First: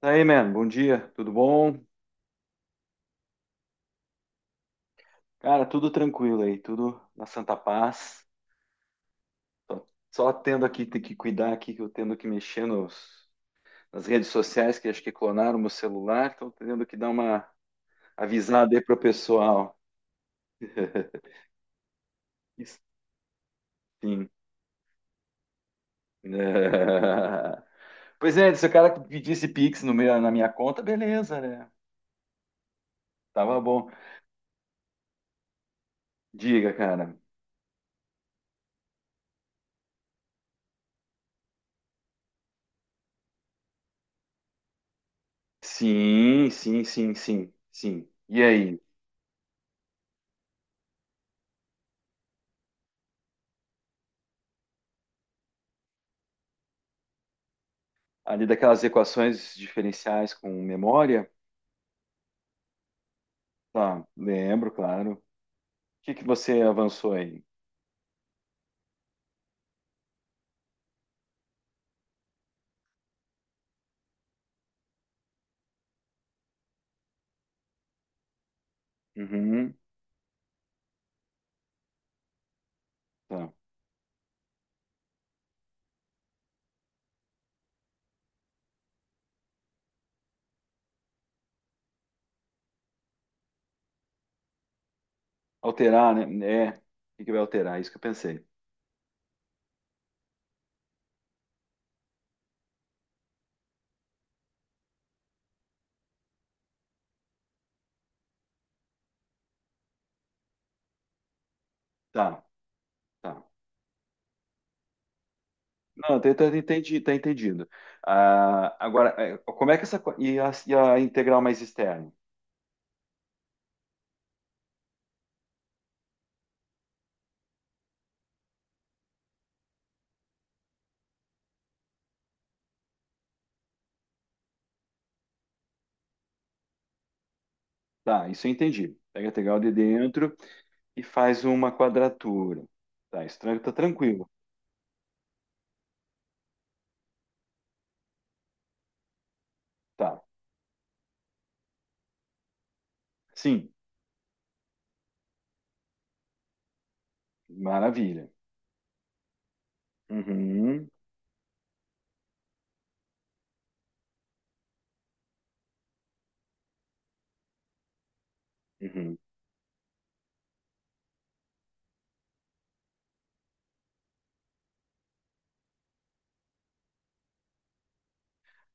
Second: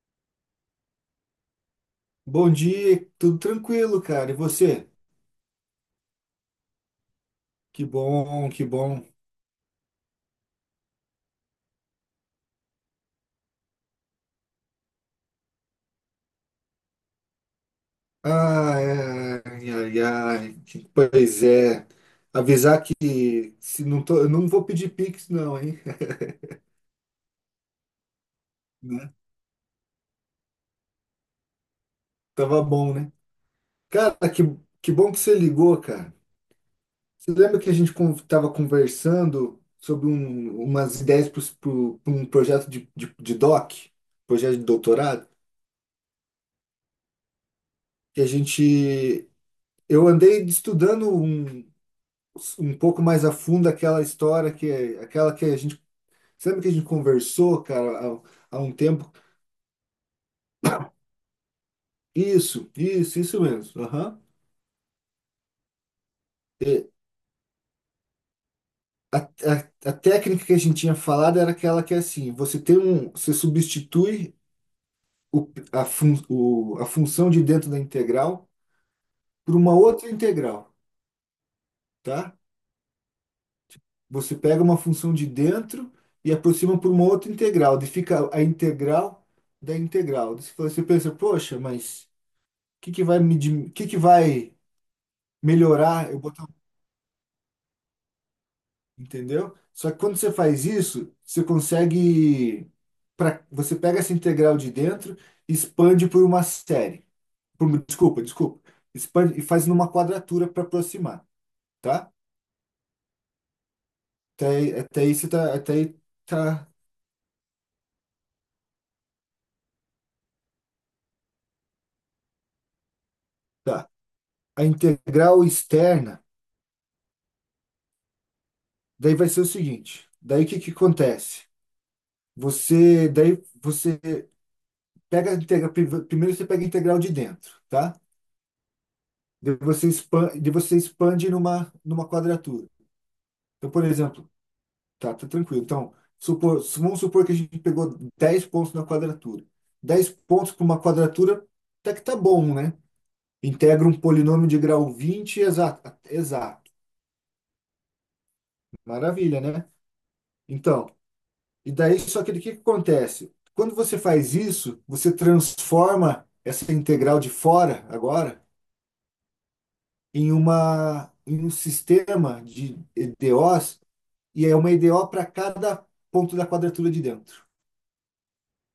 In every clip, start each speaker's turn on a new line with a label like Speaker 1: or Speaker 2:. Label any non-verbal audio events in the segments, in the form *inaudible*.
Speaker 1: Daí, man, bom dia, tudo bom?
Speaker 2: Bom dia, tudo tranquilo, cara. E você?
Speaker 1: Cara, tudo tranquilo aí, tudo na santa
Speaker 2: Que
Speaker 1: paz.
Speaker 2: bom, que bom.
Speaker 1: Só tendo aqui, ter que cuidar aqui, que eu tendo que mexer nas redes sociais, que acho que clonaram meu celular, então tendo que dar uma avisada aí pro
Speaker 2: Ai, ai,
Speaker 1: pessoal.
Speaker 2: ai, ai.
Speaker 1: *laughs*
Speaker 2: Pois é. Avisar que se não tô, eu
Speaker 1: Sim.
Speaker 2: não vou pedir Pix, não, hein?
Speaker 1: É. Pois é, se o cara
Speaker 2: Né?
Speaker 1: pedisse Pix no meu, na minha conta, beleza, né?
Speaker 2: Tava bom, né?
Speaker 1: Tava bom.
Speaker 2: Cara, que bom que você ligou, cara.
Speaker 1: Diga, cara.
Speaker 2: Você lembra que a gente tava conversando sobre umas ideias pro um projeto projeto de doutorado?
Speaker 1: Sim, sim, sim, sim, sim.
Speaker 2: Que a
Speaker 1: E aí?
Speaker 2: gente. Eu andei estudando um pouco mais a fundo aquela história que a gente, sabe que a gente conversou, cara,
Speaker 1: Ali
Speaker 2: há um
Speaker 1: daquelas
Speaker 2: tempo?
Speaker 1: equações diferenciais com
Speaker 2: *coughs*
Speaker 1: memória?
Speaker 2: Isso mesmo.
Speaker 1: Tá,
Speaker 2: Aham.
Speaker 1: lembro, claro. O que que você
Speaker 2: E
Speaker 1: avançou aí?
Speaker 2: a, a, a técnica que a gente tinha falado era aquela que é assim, você você substitui o, a, fun, o, a função de dentro da integral por uma
Speaker 1: Uhum,
Speaker 2: outra integral, tá?
Speaker 1: tá.
Speaker 2: Você pega uma função de dentro e aproxima por uma outra integral, daí fica a integral da integral. Daí você pensa, poxa, mas que vai melhorar
Speaker 1: Alterar,
Speaker 2: eu
Speaker 1: né?
Speaker 2: botar,
Speaker 1: É. O que que vai alterar? Isso que eu pensei.
Speaker 2: entendeu? Só que quando você faz isso, você consegue para você pega essa integral de dentro e expande por uma série. Por, desculpa. Expande e faz numa quadratura para aproximar, tá?
Speaker 1: Tá, tá.
Speaker 2: Até aí você tá, até aí
Speaker 1: Não, tá, tá, tá
Speaker 2: tá,
Speaker 1: entendi, tá entendido. Ah, agora, é, como é que essa. E e a integral mais externa?
Speaker 2: tá. A integral externa, daí vai ser o seguinte, daí o que que acontece? Você, daí você pega a integral, primeiro você pega a integral de dentro, tá?
Speaker 1: Tá, isso eu entendi. Pega a integral de dentro
Speaker 2: De você
Speaker 1: e
Speaker 2: expande
Speaker 1: faz uma
Speaker 2: numa
Speaker 1: quadratura.
Speaker 2: quadratura.
Speaker 1: Tá, isso
Speaker 2: Então,
Speaker 1: tá
Speaker 2: por
Speaker 1: tranquilo.
Speaker 2: exemplo, tá, tá tranquilo. Então, vamos supor que a gente pegou 10 pontos na quadratura. dez
Speaker 1: Tá.
Speaker 2: pontos para uma quadratura, até que tá bom, né?
Speaker 1: Sim,
Speaker 2: Integra um polinômio de grau 20 exato. Exato.
Speaker 1: maravilha.
Speaker 2: Maravilha, né?
Speaker 1: Uhum,
Speaker 2: Então, e daí, só que o que que acontece? Quando você faz isso, você transforma essa integral de fora agora
Speaker 1: uhum.
Speaker 2: em uma em um sistema de EDOs e é uma EDO para cada ponto da quadratura de dentro.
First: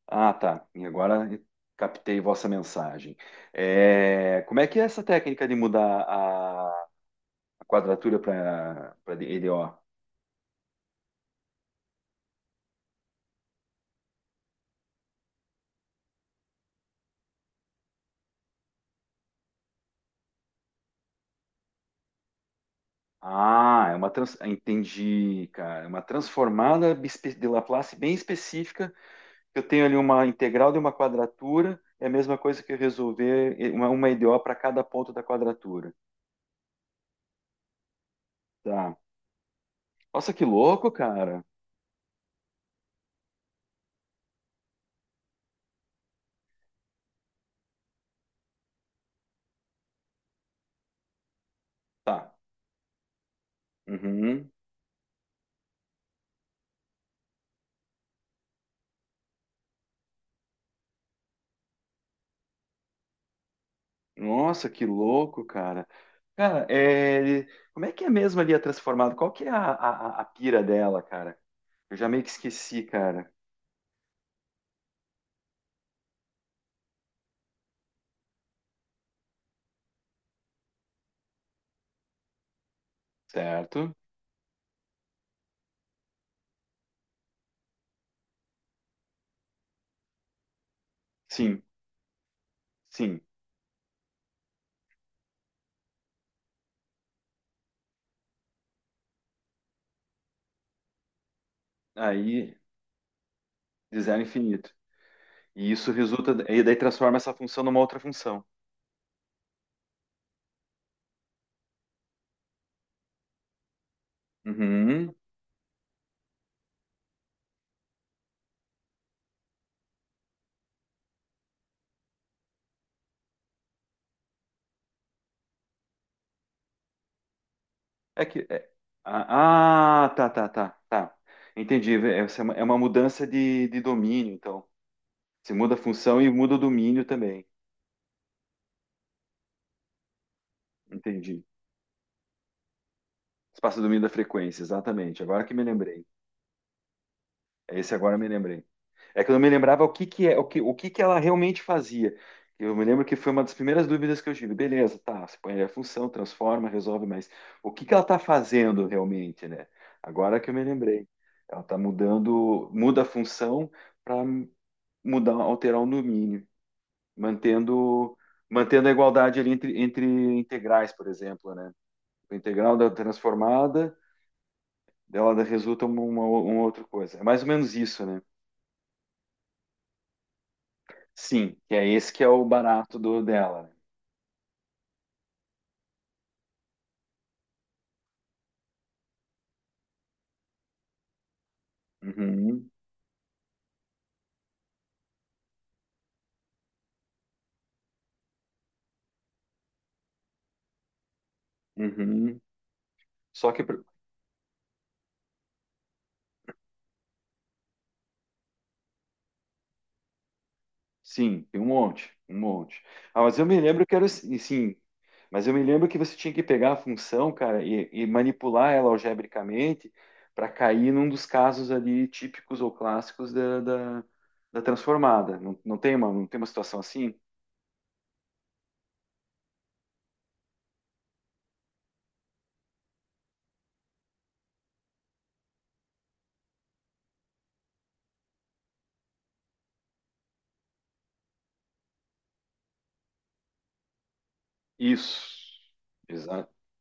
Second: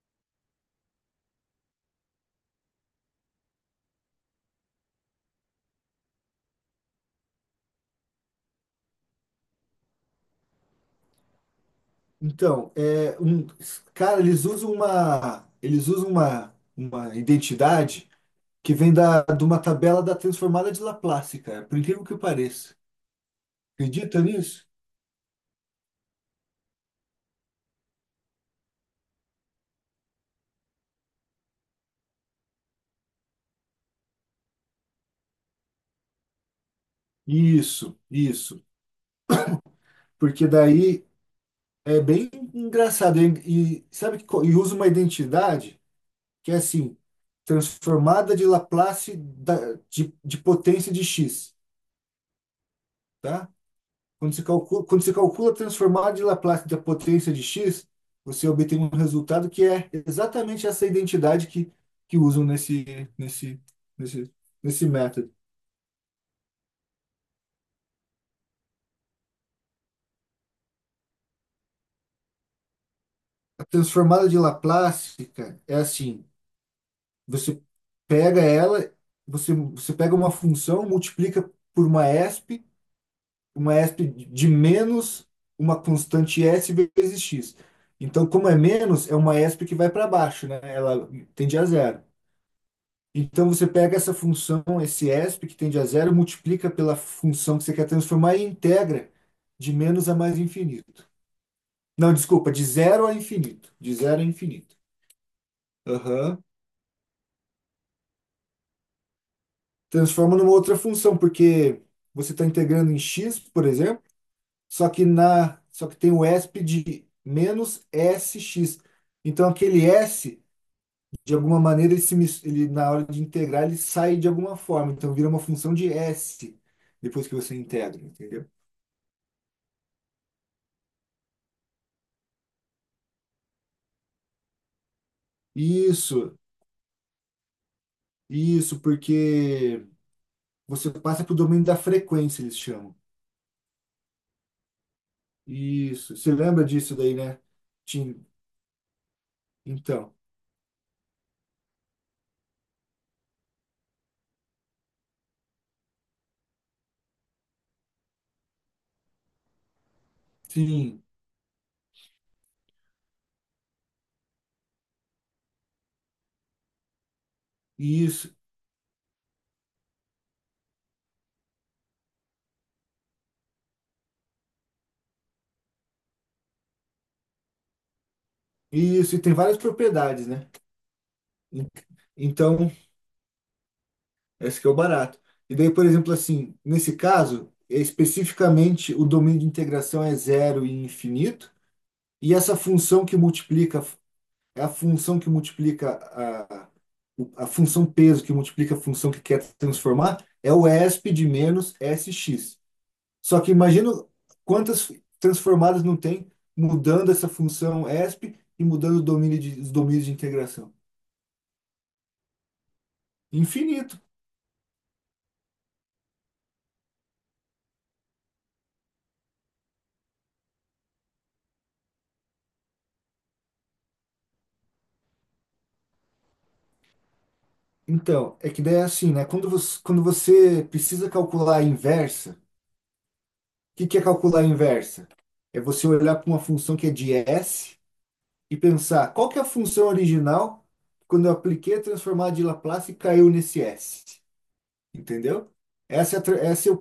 Speaker 1: Ah, tá. E agora captei vossa mensagem. É, como é que é essa técnica de mudar a quadratura para EDO?
Speaker 2: Então, é um, cara, eles usam uma identidade que vem de uma tabela da transformada de Laplace, cara, por incrível que pareça.
Speaker 1: Ah, é uma
Speaker 2: Acredita nisso?
Speaker 1: entendi, cara. É uma transformada de Laplace bem específica. Eu tenho ali uma integral de uma quadratura. É a mesma coisa que eu resolver uma EDO para cada ponto da quadratura.
Speaker 2: Isso, isso.
Speaker 1: Tá. Nossa, que
Speaker 2: Porque
Speaker 1: louco,
Speaker 2: daí
Speaker 1: cara.
Speaker 2: é bem engraçado. E sabe que e usa uma identidade que é assim, transformada de Laplace de potência de x,
Speaker 1: Tá.
Speaker 2: tá?
Speaker 1: Uhum.
Speaker 2: Quando se calcula a transformada de Laplace da potência de x, você obtém um resultado que é exatamente essa identidade que usam nesse, nesse,
Speaker 1: Nossa, que
Speaker 2: nesse método.
Speaker 1: louco, cara. Cara, é, como é que é mesmo ali a transformada? Qual que é a pira dela, cara? Eu já meio que esqueci, cara.
Speaker 2: A transformada de Laplace, cara, é assim, você pega ela, você pega uma função, multiplica por uma ESP, uma
Speaker 1: Certo?
Speaker 2: ESP de menos uma constante S vezes x. Então, como é menos, é uma ESP que vai para baixo, né? Ela tende
Speaker 1: Sim,
Speaker 2: a zero.
Speaker 1: sim.
Speaker 2: Então você pega essa função, esse ESP que tende a zero, multiplica pela função que você quer transformar e integra de menos a mais infinito. Não, desculpa,
Speaker 1: Aí,
Speaker 2: de zero a infinito. De
Speaker 1: de zero
Speaker 2: zero a
Speaker 1: a infinito.
Speaker 2: infinito.
Speaker 1: E isso resulta,
Speaker 2: Aham.
Speaker 1: e daí transforma essa função numa outra função.
Speaker 2: Transforma numa outra função, porque você está integrando em x, por exemplo,
Speaker 1: Uhum.
Speaker 2: só que tem o ESP de menos sx. Então aquele s, de alguma maneira, ele, se, mis- ele na hora de integrar, ele sai de alguma forma. Então vira uma função de s depois que você integra,
Speaker 1: É que.
Speaker 2: entendeu?
Speaker 1: É- ah, ah, Tá, tá. Entendi. Essa é uma mudança de domínio, então. Você muda a função e
Speaker 2: Isso,
Speaker 1: muda o domínio também.
Speaker 2: isso, porque você passa para o
Speaker 1: Entendi.
Speaker 2: domínio da frequência, eles chamam.
Speaker 1: Espaço de domínio da frequência, exatamente. Agora que me lembrei.
Speaker 2: Isso. Você lembra disso daí, né?
Speaker 1: Esse
Speaker 2: Tinha-
Speaker 1: agora eu me lembrei. É que eu não me lembrava o que
Speaker 2: Então,
Speaker 1: que é, o que que ela realmente fazia. Eu me lembro que foi uma das primeiras dúvidas que eu tive. Beleza, tá, você põe a função, transforma, resolve, mas o que que ela está fazendo realmente, né? Agora que eu me
Speaker 2: sim,
Speaker 1: lembrei. Ela está mudando, muda a função para mudar, alterar o domínio, mantendo,
Speaker 2: isso,
Speaker 1: mantendo a igualdade ali entre, entre integrais, por exemplo, né? O integral da transformada, dela resulta uma outra coisa. É mais ou menos isso, né?
Speaker 2: isso. E tem várias propriedades, né?
Speaker 1: Sim,
Speaker 2: En-
Speaker 1: que é esse que é o
Speaker 2: Então,
Speaker 1: barato do dela. Né?
Speaker 2: esse que é o barato. E daí, por exemplo, assim, nesse caso, é especificamente o domínio de integração é zero e infinito, e essa
Speaker 1: Uhum,
Speaker 2: função que multiplica É a função que multiplica a função peso que multiplica a função que quer transformar é o ESP de menos
Speaker 1: uhum.
Speaker 2: SX. Só que
Speaker 1: Só que,
Speaker 2: imagina quantas transformadas não tem mudando essa função ESP e mudando o domínio de, os domínios de integração.
Speaker 1: sim, tem um monte, um monte. Ah, mas eu me lembro que
Speaker 2: Infinito.
Speaker 1: era assim, sim, mas eu me lembro que você tinha que pegar a função, cara, e manipular ela algebricamente para cair num dos casos ali típicos ou clássicos da transformada. Não, não tem uma, não tem uma situação assim?
Speaker 2: Então, é que daí é assim, né? Quando você precisa calcular a inversa, o que que é calcular a inversa? É você olhar para uma função que é de S e pensar qual que é a função original quando eu apliquei a transformada de Laplace e caiu nesse S. Entendeu?
Speaker 1: Isso,
Speaker 2: Essa é, a tra-
Speaker 1: exato.
Speaker 2: essa é o,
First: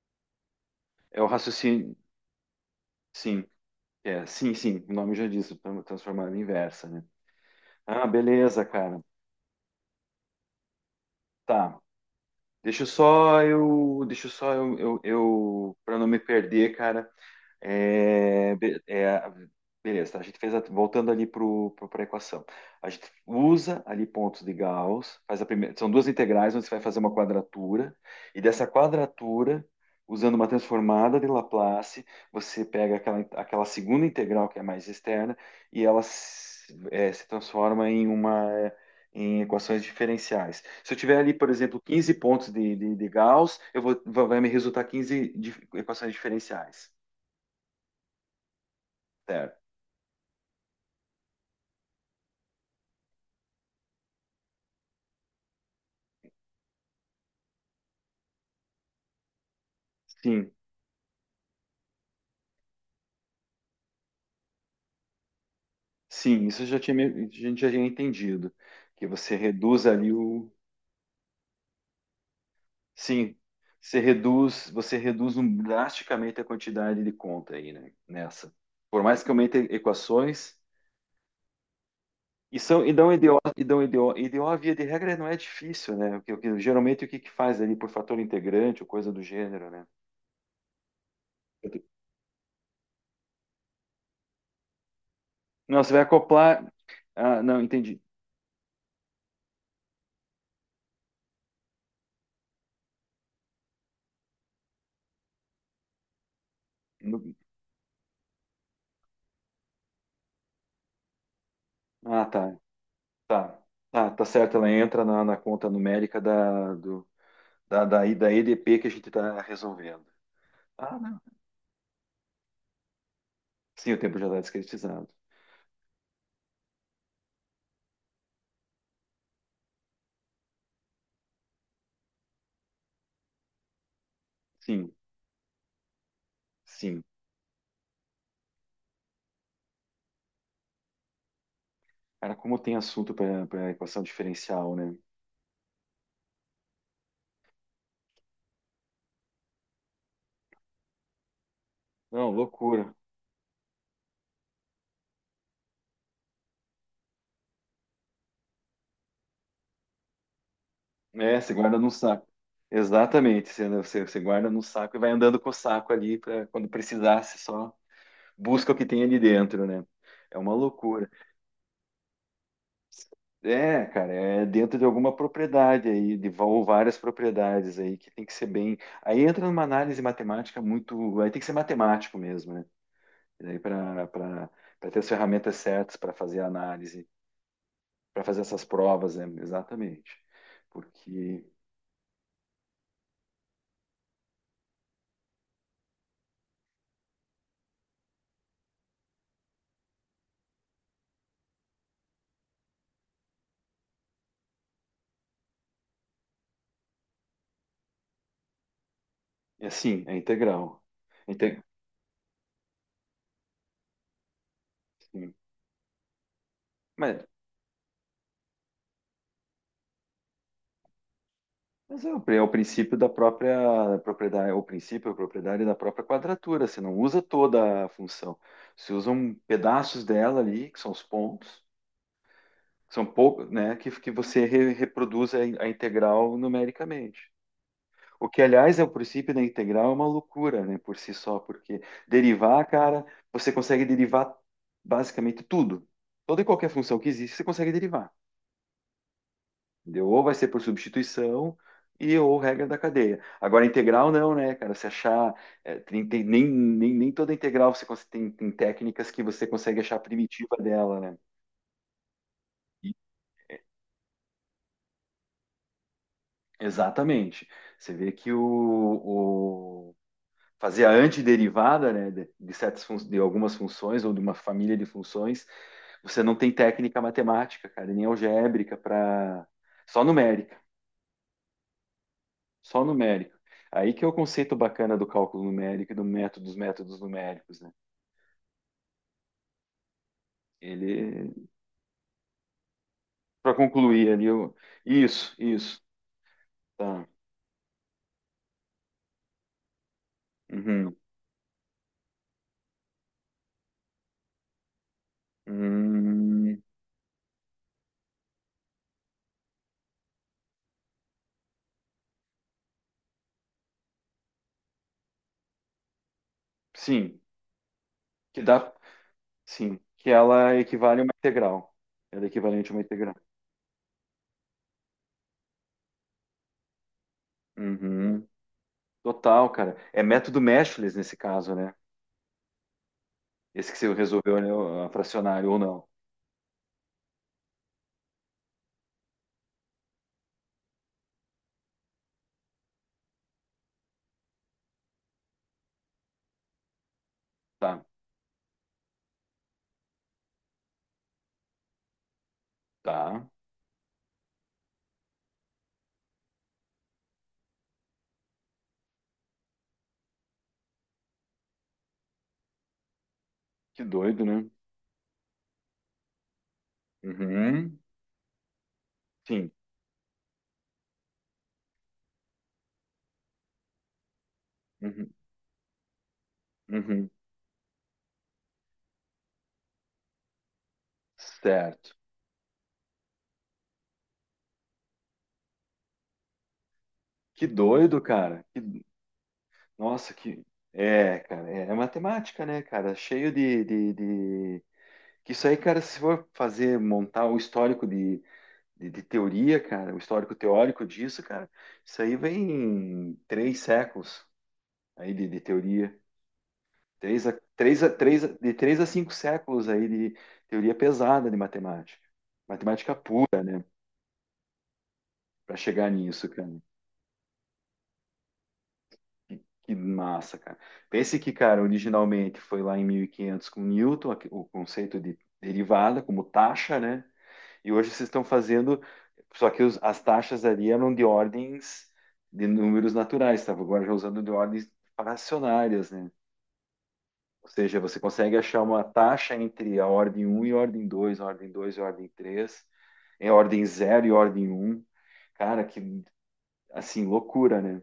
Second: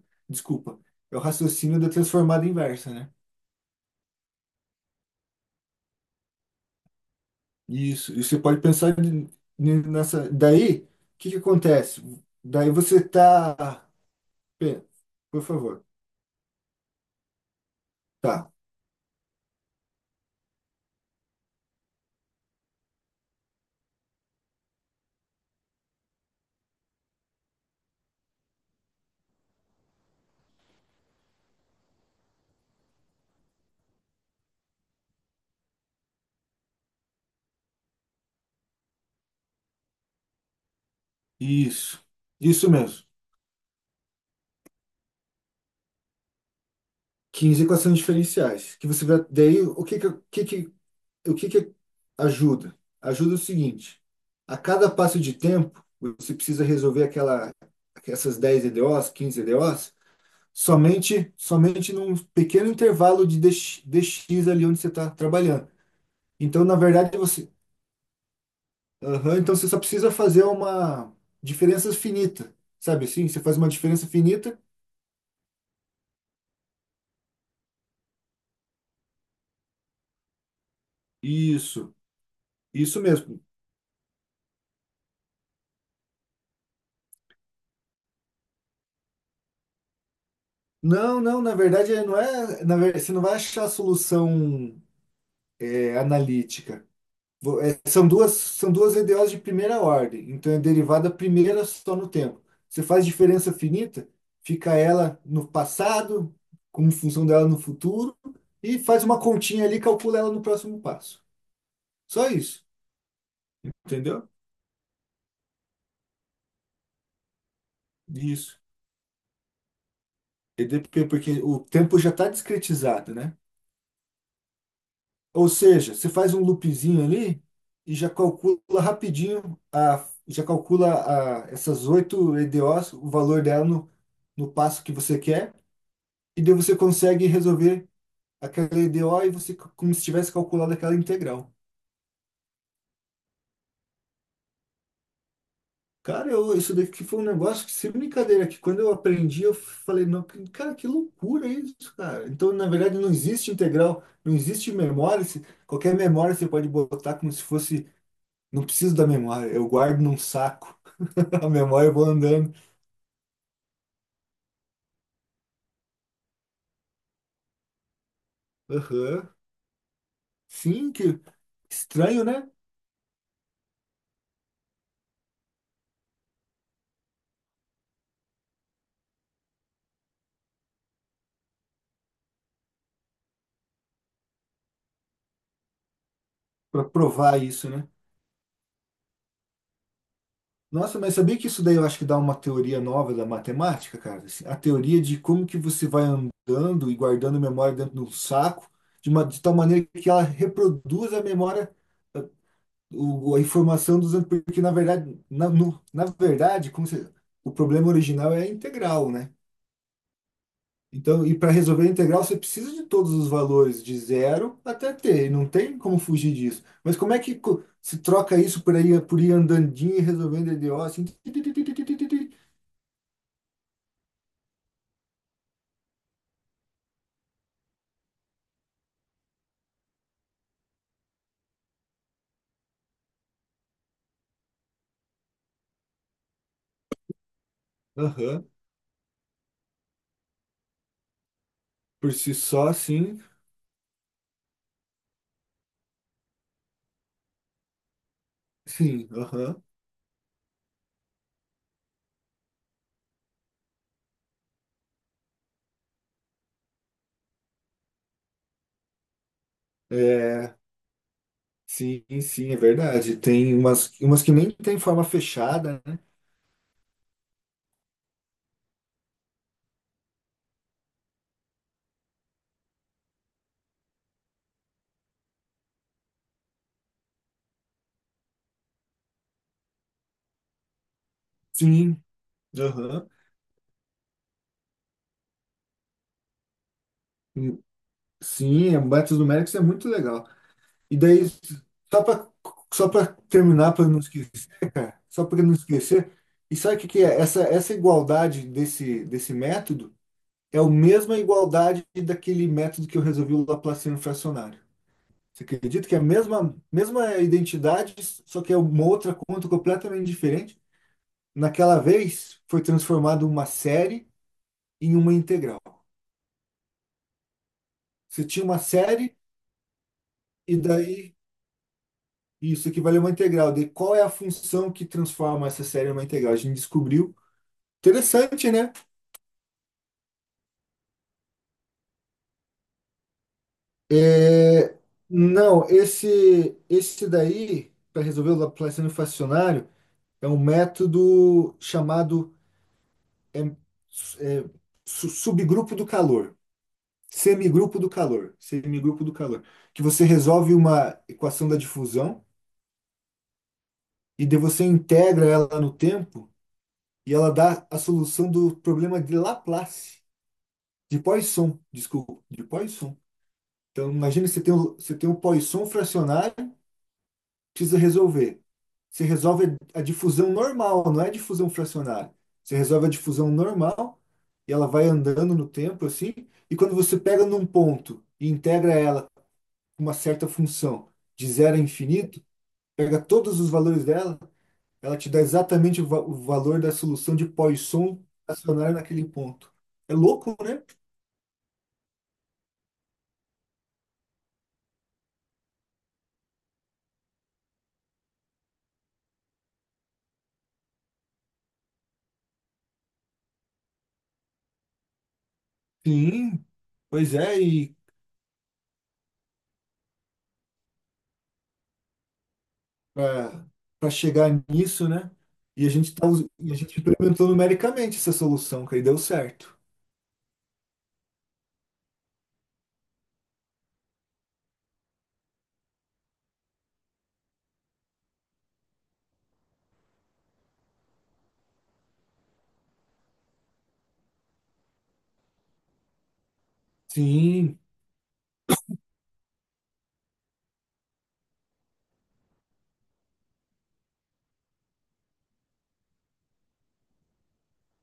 Speaker 2: *laughs* desculpa, é
Speaker 1: É
Speaker 2: o
Speaker 1: o
Speaker 2: raciocínio da
Speaker 1: raciocínio,
Speaker 2: transformada inversa, né?
Speaker 1: sim, é, sim, sim, o nome já diz, transformada inversa, né? Ah,
Speaker 2: Isso. E você pode
Speaker 1: beleza,
Speaker 2: pensar
Speaker 1: cara.
Speaker 2: nessa. Daí, o que que
Speaker 1: Tá.
Speaker 2: acontece? Daí
Speaker 1: Deixa eu
Speaker 2: você
Speaker 1: só
Speaker 2: tá.
Speaker 1: eu, deixa eu só
Speaker 2: Pê, Por
Speaker 1: eu
Speaker 2: favor.
Speaker 1: para não me perder, cara,
Speaker 2: Tá.
Speaker 1: é, be- é, beleza, tá? A gente voltando ali para a equação. A gente usa ali pontos de Gauss, faz a primeira, são duas integrais onde você vai fazer uma quadratura, e dessa quadratura, usando uma transformada de Laplace, você pega aquela, aquela segunda integral que é mais externa e ela se transforma em uma em equações diferenciais. Se eu tiver ali, por exemplo,
Speaker 2: Isso.
Speaker 1: 15 pontos
Speaker 2: Isso mesmo.
Speaker 1: de Gauss, eu vou, vai me resultar 15 equações diferenciais.
Speaker 2: 15 equações diferenciais. Que você vai. Daí,
Speaker 1: Certo?
Speaker 2: o que que ajuda? Ajuda o seguinte: a cada passo de tempo, você precisa resolver essas 10 EDOs, 15 EDOs,
Speaker 1: Sim,
Speaker 2: somente num pequeno intervalo de DX ali onde você está trabalhando.
Speaker 1: sim, isso
Speaker 2: Então,
Speaker 1: eu
Speaker 2: na
Speaker 1: já tinha,
Speaker 2: verdade,
Speaker 1: a
Speaker 2: você,
Speaker 1: gente já tinha entendido, que você
Speaker 2: Aham, então você só
Speaker 1: reduz
Speaker 2: precisa
Speaker 1: ali
Speaker 2: fazer
Speaker 1: o,
Speaker 2: uma diferença finita, sabe assim?
Speaker 1: sim,
Speaker 2: Você faz uma diferença finita.
Speaker 1: você reduz drasticamente a quantidade de conta aí, né, nessa. Por mais que aumente equações,
Speaker 2: Isso,
Speaker 1: e são,
Speaker 2: isso
Speaker 1: e dão EDO,
Speaker 2: mesmo.
Speaker 1: e dão EDO, EDO via de regra não é difícil, né, geralmente o que que faz ali por fator integrante ou coisa do gênero, né.
Speaker 2: Não, não, na verdade não é, na verdade, você não vai achar a solução
Speaker 1: Não, você vai acoplar,
Speaker 2: analítica.
Speaker 1: ah, não, entendi.
Speaker 2: São duas EDOs de primeira ordem, então é derivada primeira só no tempo. Você faz diferença finita, fica ela no passado, como função
Speaker 1: No-
Speaker 2: dela no futuro, e faz uma continha ali, calcula ela no próximo passo.
Speaker 1: Ah,
Speaker 2: Só isso,
Speaker 1: tá, tá
Speaker 2: entendeu?
Speaker 1: certo, ela entra na, na conta numérica da
Speaker 2: Isso.
Speaker 1: EDP que a gente está resolvendo. Ah,
Speaker 2: EDP,
Speaker 1: não.
Speaker 2: porque o tempo já está discretizado, né?
Speaker 1: Sim, o tempo já está discretizado.
Speaker 2: Ou seja, você faz um loopzinho ali e já calcula rapidinho, a, já calcula a, essas oito EDOs, o valor dela no passo
Speaker 1: Sim,
Speaker 2: que você quer. E daí você
Speaker 1: sim.
Speaker 2: consegue resolver aquela EDO e você, como se tivesse calculado aquela integral.
Speaker 1: Cara, como tem assunto para equação diferencial, né?
Speaker 2: Cara, eu, isso daqui foi um negócio que, sem brincadeira, que quando eu aprendi, eu falei, não, cara, que loucura isso, cara.
Speaker 1: Não,
Speaker 2: Então, na
Speaker 1: loucura.
Speaker 2: verdade, não existe integral, não existe memória. Qualquer memória você pode botar como se fosse, não preciso da memória, eu guardo num saco.
Speaker 1: É,
Speaker 2: *laughs* A
Speaker 1: você guarda
Speaker 2: memória
Speaker 1: num
Speaker 2: eu vou
Speaker 1: saco.
Speaker 2: andando.
Speaker 1: Exatamente. Você guarda num saco e vai andando com o saco ali para quando precisar, você só busca o que tem ali
Speaker 2: Aham.
Speaker 1: dentro, né? É uma
Speaker 2: Sim,
Speaker 1: loucura.
Speaker 2: que estranho, né?
Speaker 1: É, cara, é dentro de alguma propriedade aí, de ou várias propriedades aí que tem que ser bem. Aí entra numa análise matemática muito. Aí tem que ser matemático mesmo, né? E daí para ter as ferramentas certas para fazer a
Speaker 2: Pra
Speaker 1: análise,
Speaker 2: provar isso, né?
Speaker 1: para fazer essas provas, né? Exatamente.
Speaker 2: Nossa, mas sabia
Speaker 1: Porque,
Speaker 2: que isso daí eu acho que dá uma teoria nova da matemática, cara? Assim, a teoria de como que você vai andando e guardando memória dentro do saco, de, uma, de tal maneira que ela reproduz a memória, eh, a informação dos porque na verdade, na verdade, como o problema original é a integral, né?
Speaker 1: é assim, é integral.
Speaker 2: Então, e para
Speaker 1: Inte-
Speaker 2: resolver a integral, você precisa de todos os valores, de zero até t, e
Speaker 1: sim.
Speaker 2: não tem como fugir disso. Mas como é
Speaker 1: Mas,
Speaker 2: que se troca isso por aí, por ir andandinho e resolvendo EDO assim?
Speaker 1: mas é, é o princípio da própria propriedade, é o princípio, a propriedade da própria quadratura. Você não usa toda a função. Você usa um pedaços dela ali, que são os pontos, que são poucos, né? Que você reproduz a integral numericamente. O que,
Speaker 2: Aham.
Speaker 1: aliás, é o princípio da integral, é uma loucura, né, por si só, porque
Speaker 2: Por si
Speaker 1: derivar,
Speaker 2: só,
Speaker 1: cara,
Speaker 2: sim.
Speaker 1: você consegue derivar basicamente tudo. Toda e qualquer função que existe, você consegue derivar.
Speaker 2: Sim, aham.
Speaker 1: Entendeu? Ou vai ser por substituição e ou regra da cadeia. Agora, integral não, né, cara? Você achar. É, nem toda integral você tem, tem técnicas que você consegue achar a
Speaker 2: É,
Speaker 1: primitiva dela, né?
Speaker 2: sim, sim, é
Speaker 1: E-
Speaker 2: verdade. Tem umas, umas que nem tem forma fechada, né?
Speaker 1: Exatamente. Você vê que o, fazer a antiderivada né, certas de algumas funções ou de uma família de funções, você não tem técnica matemática, cara, nem algébrica para só numérica,
Speaker 2: Sim,
Speaker 1: só
Speaker 2: aham.
Speaker 1: numérica. Aí que é o conceito bacana do cálculo numérico e do método dos métodos
Speaker 2: Hum,
Speaker 1: numéricos, né?
Speaker 2: Sim, é, métodos numéricos é muito legal. E daí,
Speaker 1: Ele
Speaker 2: só para
Speaker 1: para
Speaker 2: terminar, para não
Speaker 1: concluir ali
Speaker 2: esquecer,
Speaker 1: eu...
Speaker 2: cara, só
Speaker 1: isso,
Speaker 2: para não
Speaker 1: isso,
Speaker 2: esquecer, e sabe o que que
Speaker 1: tá.
Speaker 2: é? Essa igualdade desse método é a
Speaker 1: Uhum.
Speaker 2: mesma igualdade daquele método que eu resolvi o Laplaciano fracionário. Você acredita que é a mesma,
Speaker 1: Hum,
Speaker 2: mesma identidade, só que é uma outra conta completamente diferente? Naquela vez, foi transformado uma série em uma integral.
Speaker 1: sim,
Speaker 2: Você
Speaker 1: que
Speaker 2: tinha uma
Speaker 1: dá,
Speaker 2: série
Speaker 1: sim, que ela
Speaker 2: e
Speaker 1: equivale a uma
Speaker 2: daí
Speaker 1: integral. Ela é
Speaker 2: isso
Speaker 1: equivalente a uma
Speaker 2: equivale a uma
Speaker 1: integral.
Speaker 2: integral. De qual é a função que transforma essa série em uma integral? A gente descobriu.
Speaker 1: Uhum.
Speaker 2: Interessante, né?
Speaker 1: Total, cara. É método Meshless nesse caso, né? Esse que você resolveu, né?
Speaker 2: É,
Speaker 1: A fracionário ou
Speaker 2: não,
Speaker 1: não.
Speaker 2: esse daí, para resolver o Laplaciano fracionário, é um método chamado é, é, subgrupo do calor. Semigrupo
Speaker 1: Tá,
Speaker 2: do calor, semigrupo do calor, que você resolve uma equação da difusão
Speaker 1: tá.
Speaker 2: e daí você integra ela no tempo e ela dá a solução do problema de Laplace, de Poisson, desculpa, de Poisson.
Speaker 1: Que
Speaker 2: Então
Speaker 1: doido,
Speaker 2: imagina que você
Speaker 1: né?
Speaker 2: tem você tem um Poisson fracionário, precisa
Speaker 1: Uhum.
Speaker 2: resolver. Você
Speaker 1: Sim.
Speaker 2: resolve a difusão normal, não é a difusão fracionária. Você resolve a difusão normal e ela vai
Speaker 1: Uhum.
Speaker 2: andando no tempo assim, e quando você
Speaker 1: Uhum.
Speaker 2: pega num ponto e integra ela uma certa função de zero a
Speaker 1: Certo.
Speaker 2: infinito, pega todos os valores dela, ela te dá exatamente o valor da solução de
Speaker 1: Que
Speaker 2: Poisson
Speaker 1: doido, cara.
Speaker 2: acionária
Speaker 1: Que...
Speaker 2: naquele ponto. É
Speaker 1: Nossa,
Speaker 2: louco,
Speaker 1: que.
Speaker 2: né?
Speaker 1: É, cara. É, é matemática, né, cara? Cheio de, que isso aí, cara, se for fazer, montar o histórico de teoria, cara, o histórico teórico disso, cara, isso aí vem em 3 séculos aí de teoria.
Speaker 2: Sim, pois é, e
Speaker 1: De 3 a 5 séculos aí de teoria pesada de matemática. Matemática pura, né?
Speaker 2: para chegar nisso, né?
Speaker 1: Para
Speaker 2: E a
Speaker 1: chegar
Speaker 2: gente tá,
Speaker 1: nisso,
Speaker 2: e a
Speaker 1: cara.
Speaker 2: gente implementou numericamente essa solução, que aí deu certo.
Speaker 1: Que massa, cara. Pense que, cara, originalmente foi lá em 1500 com Newton, o conceito de derivada como taxa, né? E hoje vocês estão fazendo, só que as taxas ali eram de ordens de números naturais, estava agora já usando de ordens fracionárias, né? Ou
Speaker 2: Sim,
Speaker 1: seja, você consegue achar uma taxa entre a ordem um e a ordem 2 e a ordem 3, é a ordem zero e a ordem um, cara, que assim, loucura, né?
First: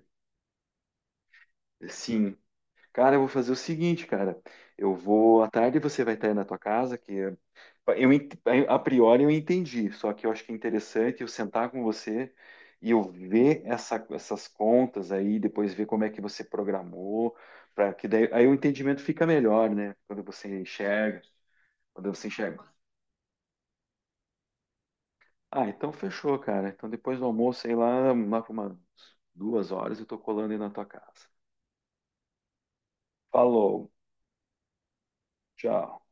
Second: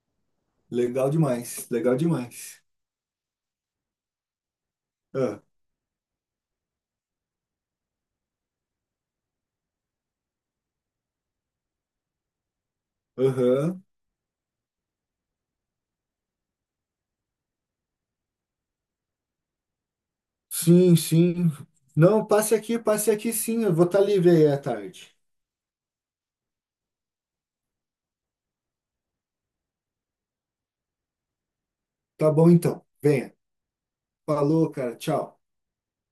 Speaker 2: legal demais, legal
Speaker 1: Sim.
Speaker 2: demais.
Speaker 1: Cara, eu vou fazer o seguinte, cara. Eu
Speaker 2: Ah,
Speaker 1: vou à tarde você vai estar aí na tua casa, que é, eu ent- a priori eu entendi, só que eu acho que é interessante eu sentar com você e eu ver
Speaker 2: Aham.
Speaker 1: essas contas aí, depois ver como é que você programou, para que daí aí o entendimento fica melhor, né? Quando você
Speaker 2: Sim,
Speaker 1: enxerga.
Speaker 2: sim.
Speaker 1: Quando
Speaker 2: Não,
Speaker 1: você chega.
Speaker 2: passe aqui sim, eu vou estar livre aí à tarde.
Speaker 1: Ah, então fechou, cara. Então depois do almoço, sei lá, lá por umas 2 horas eu tô colando aí na tua casa.
Speaker 2: Tá bom então. Venha.
Speaker 1: Falou,
Speaker 2: Falou, cara. Tchau.
Speaker 1: tchau.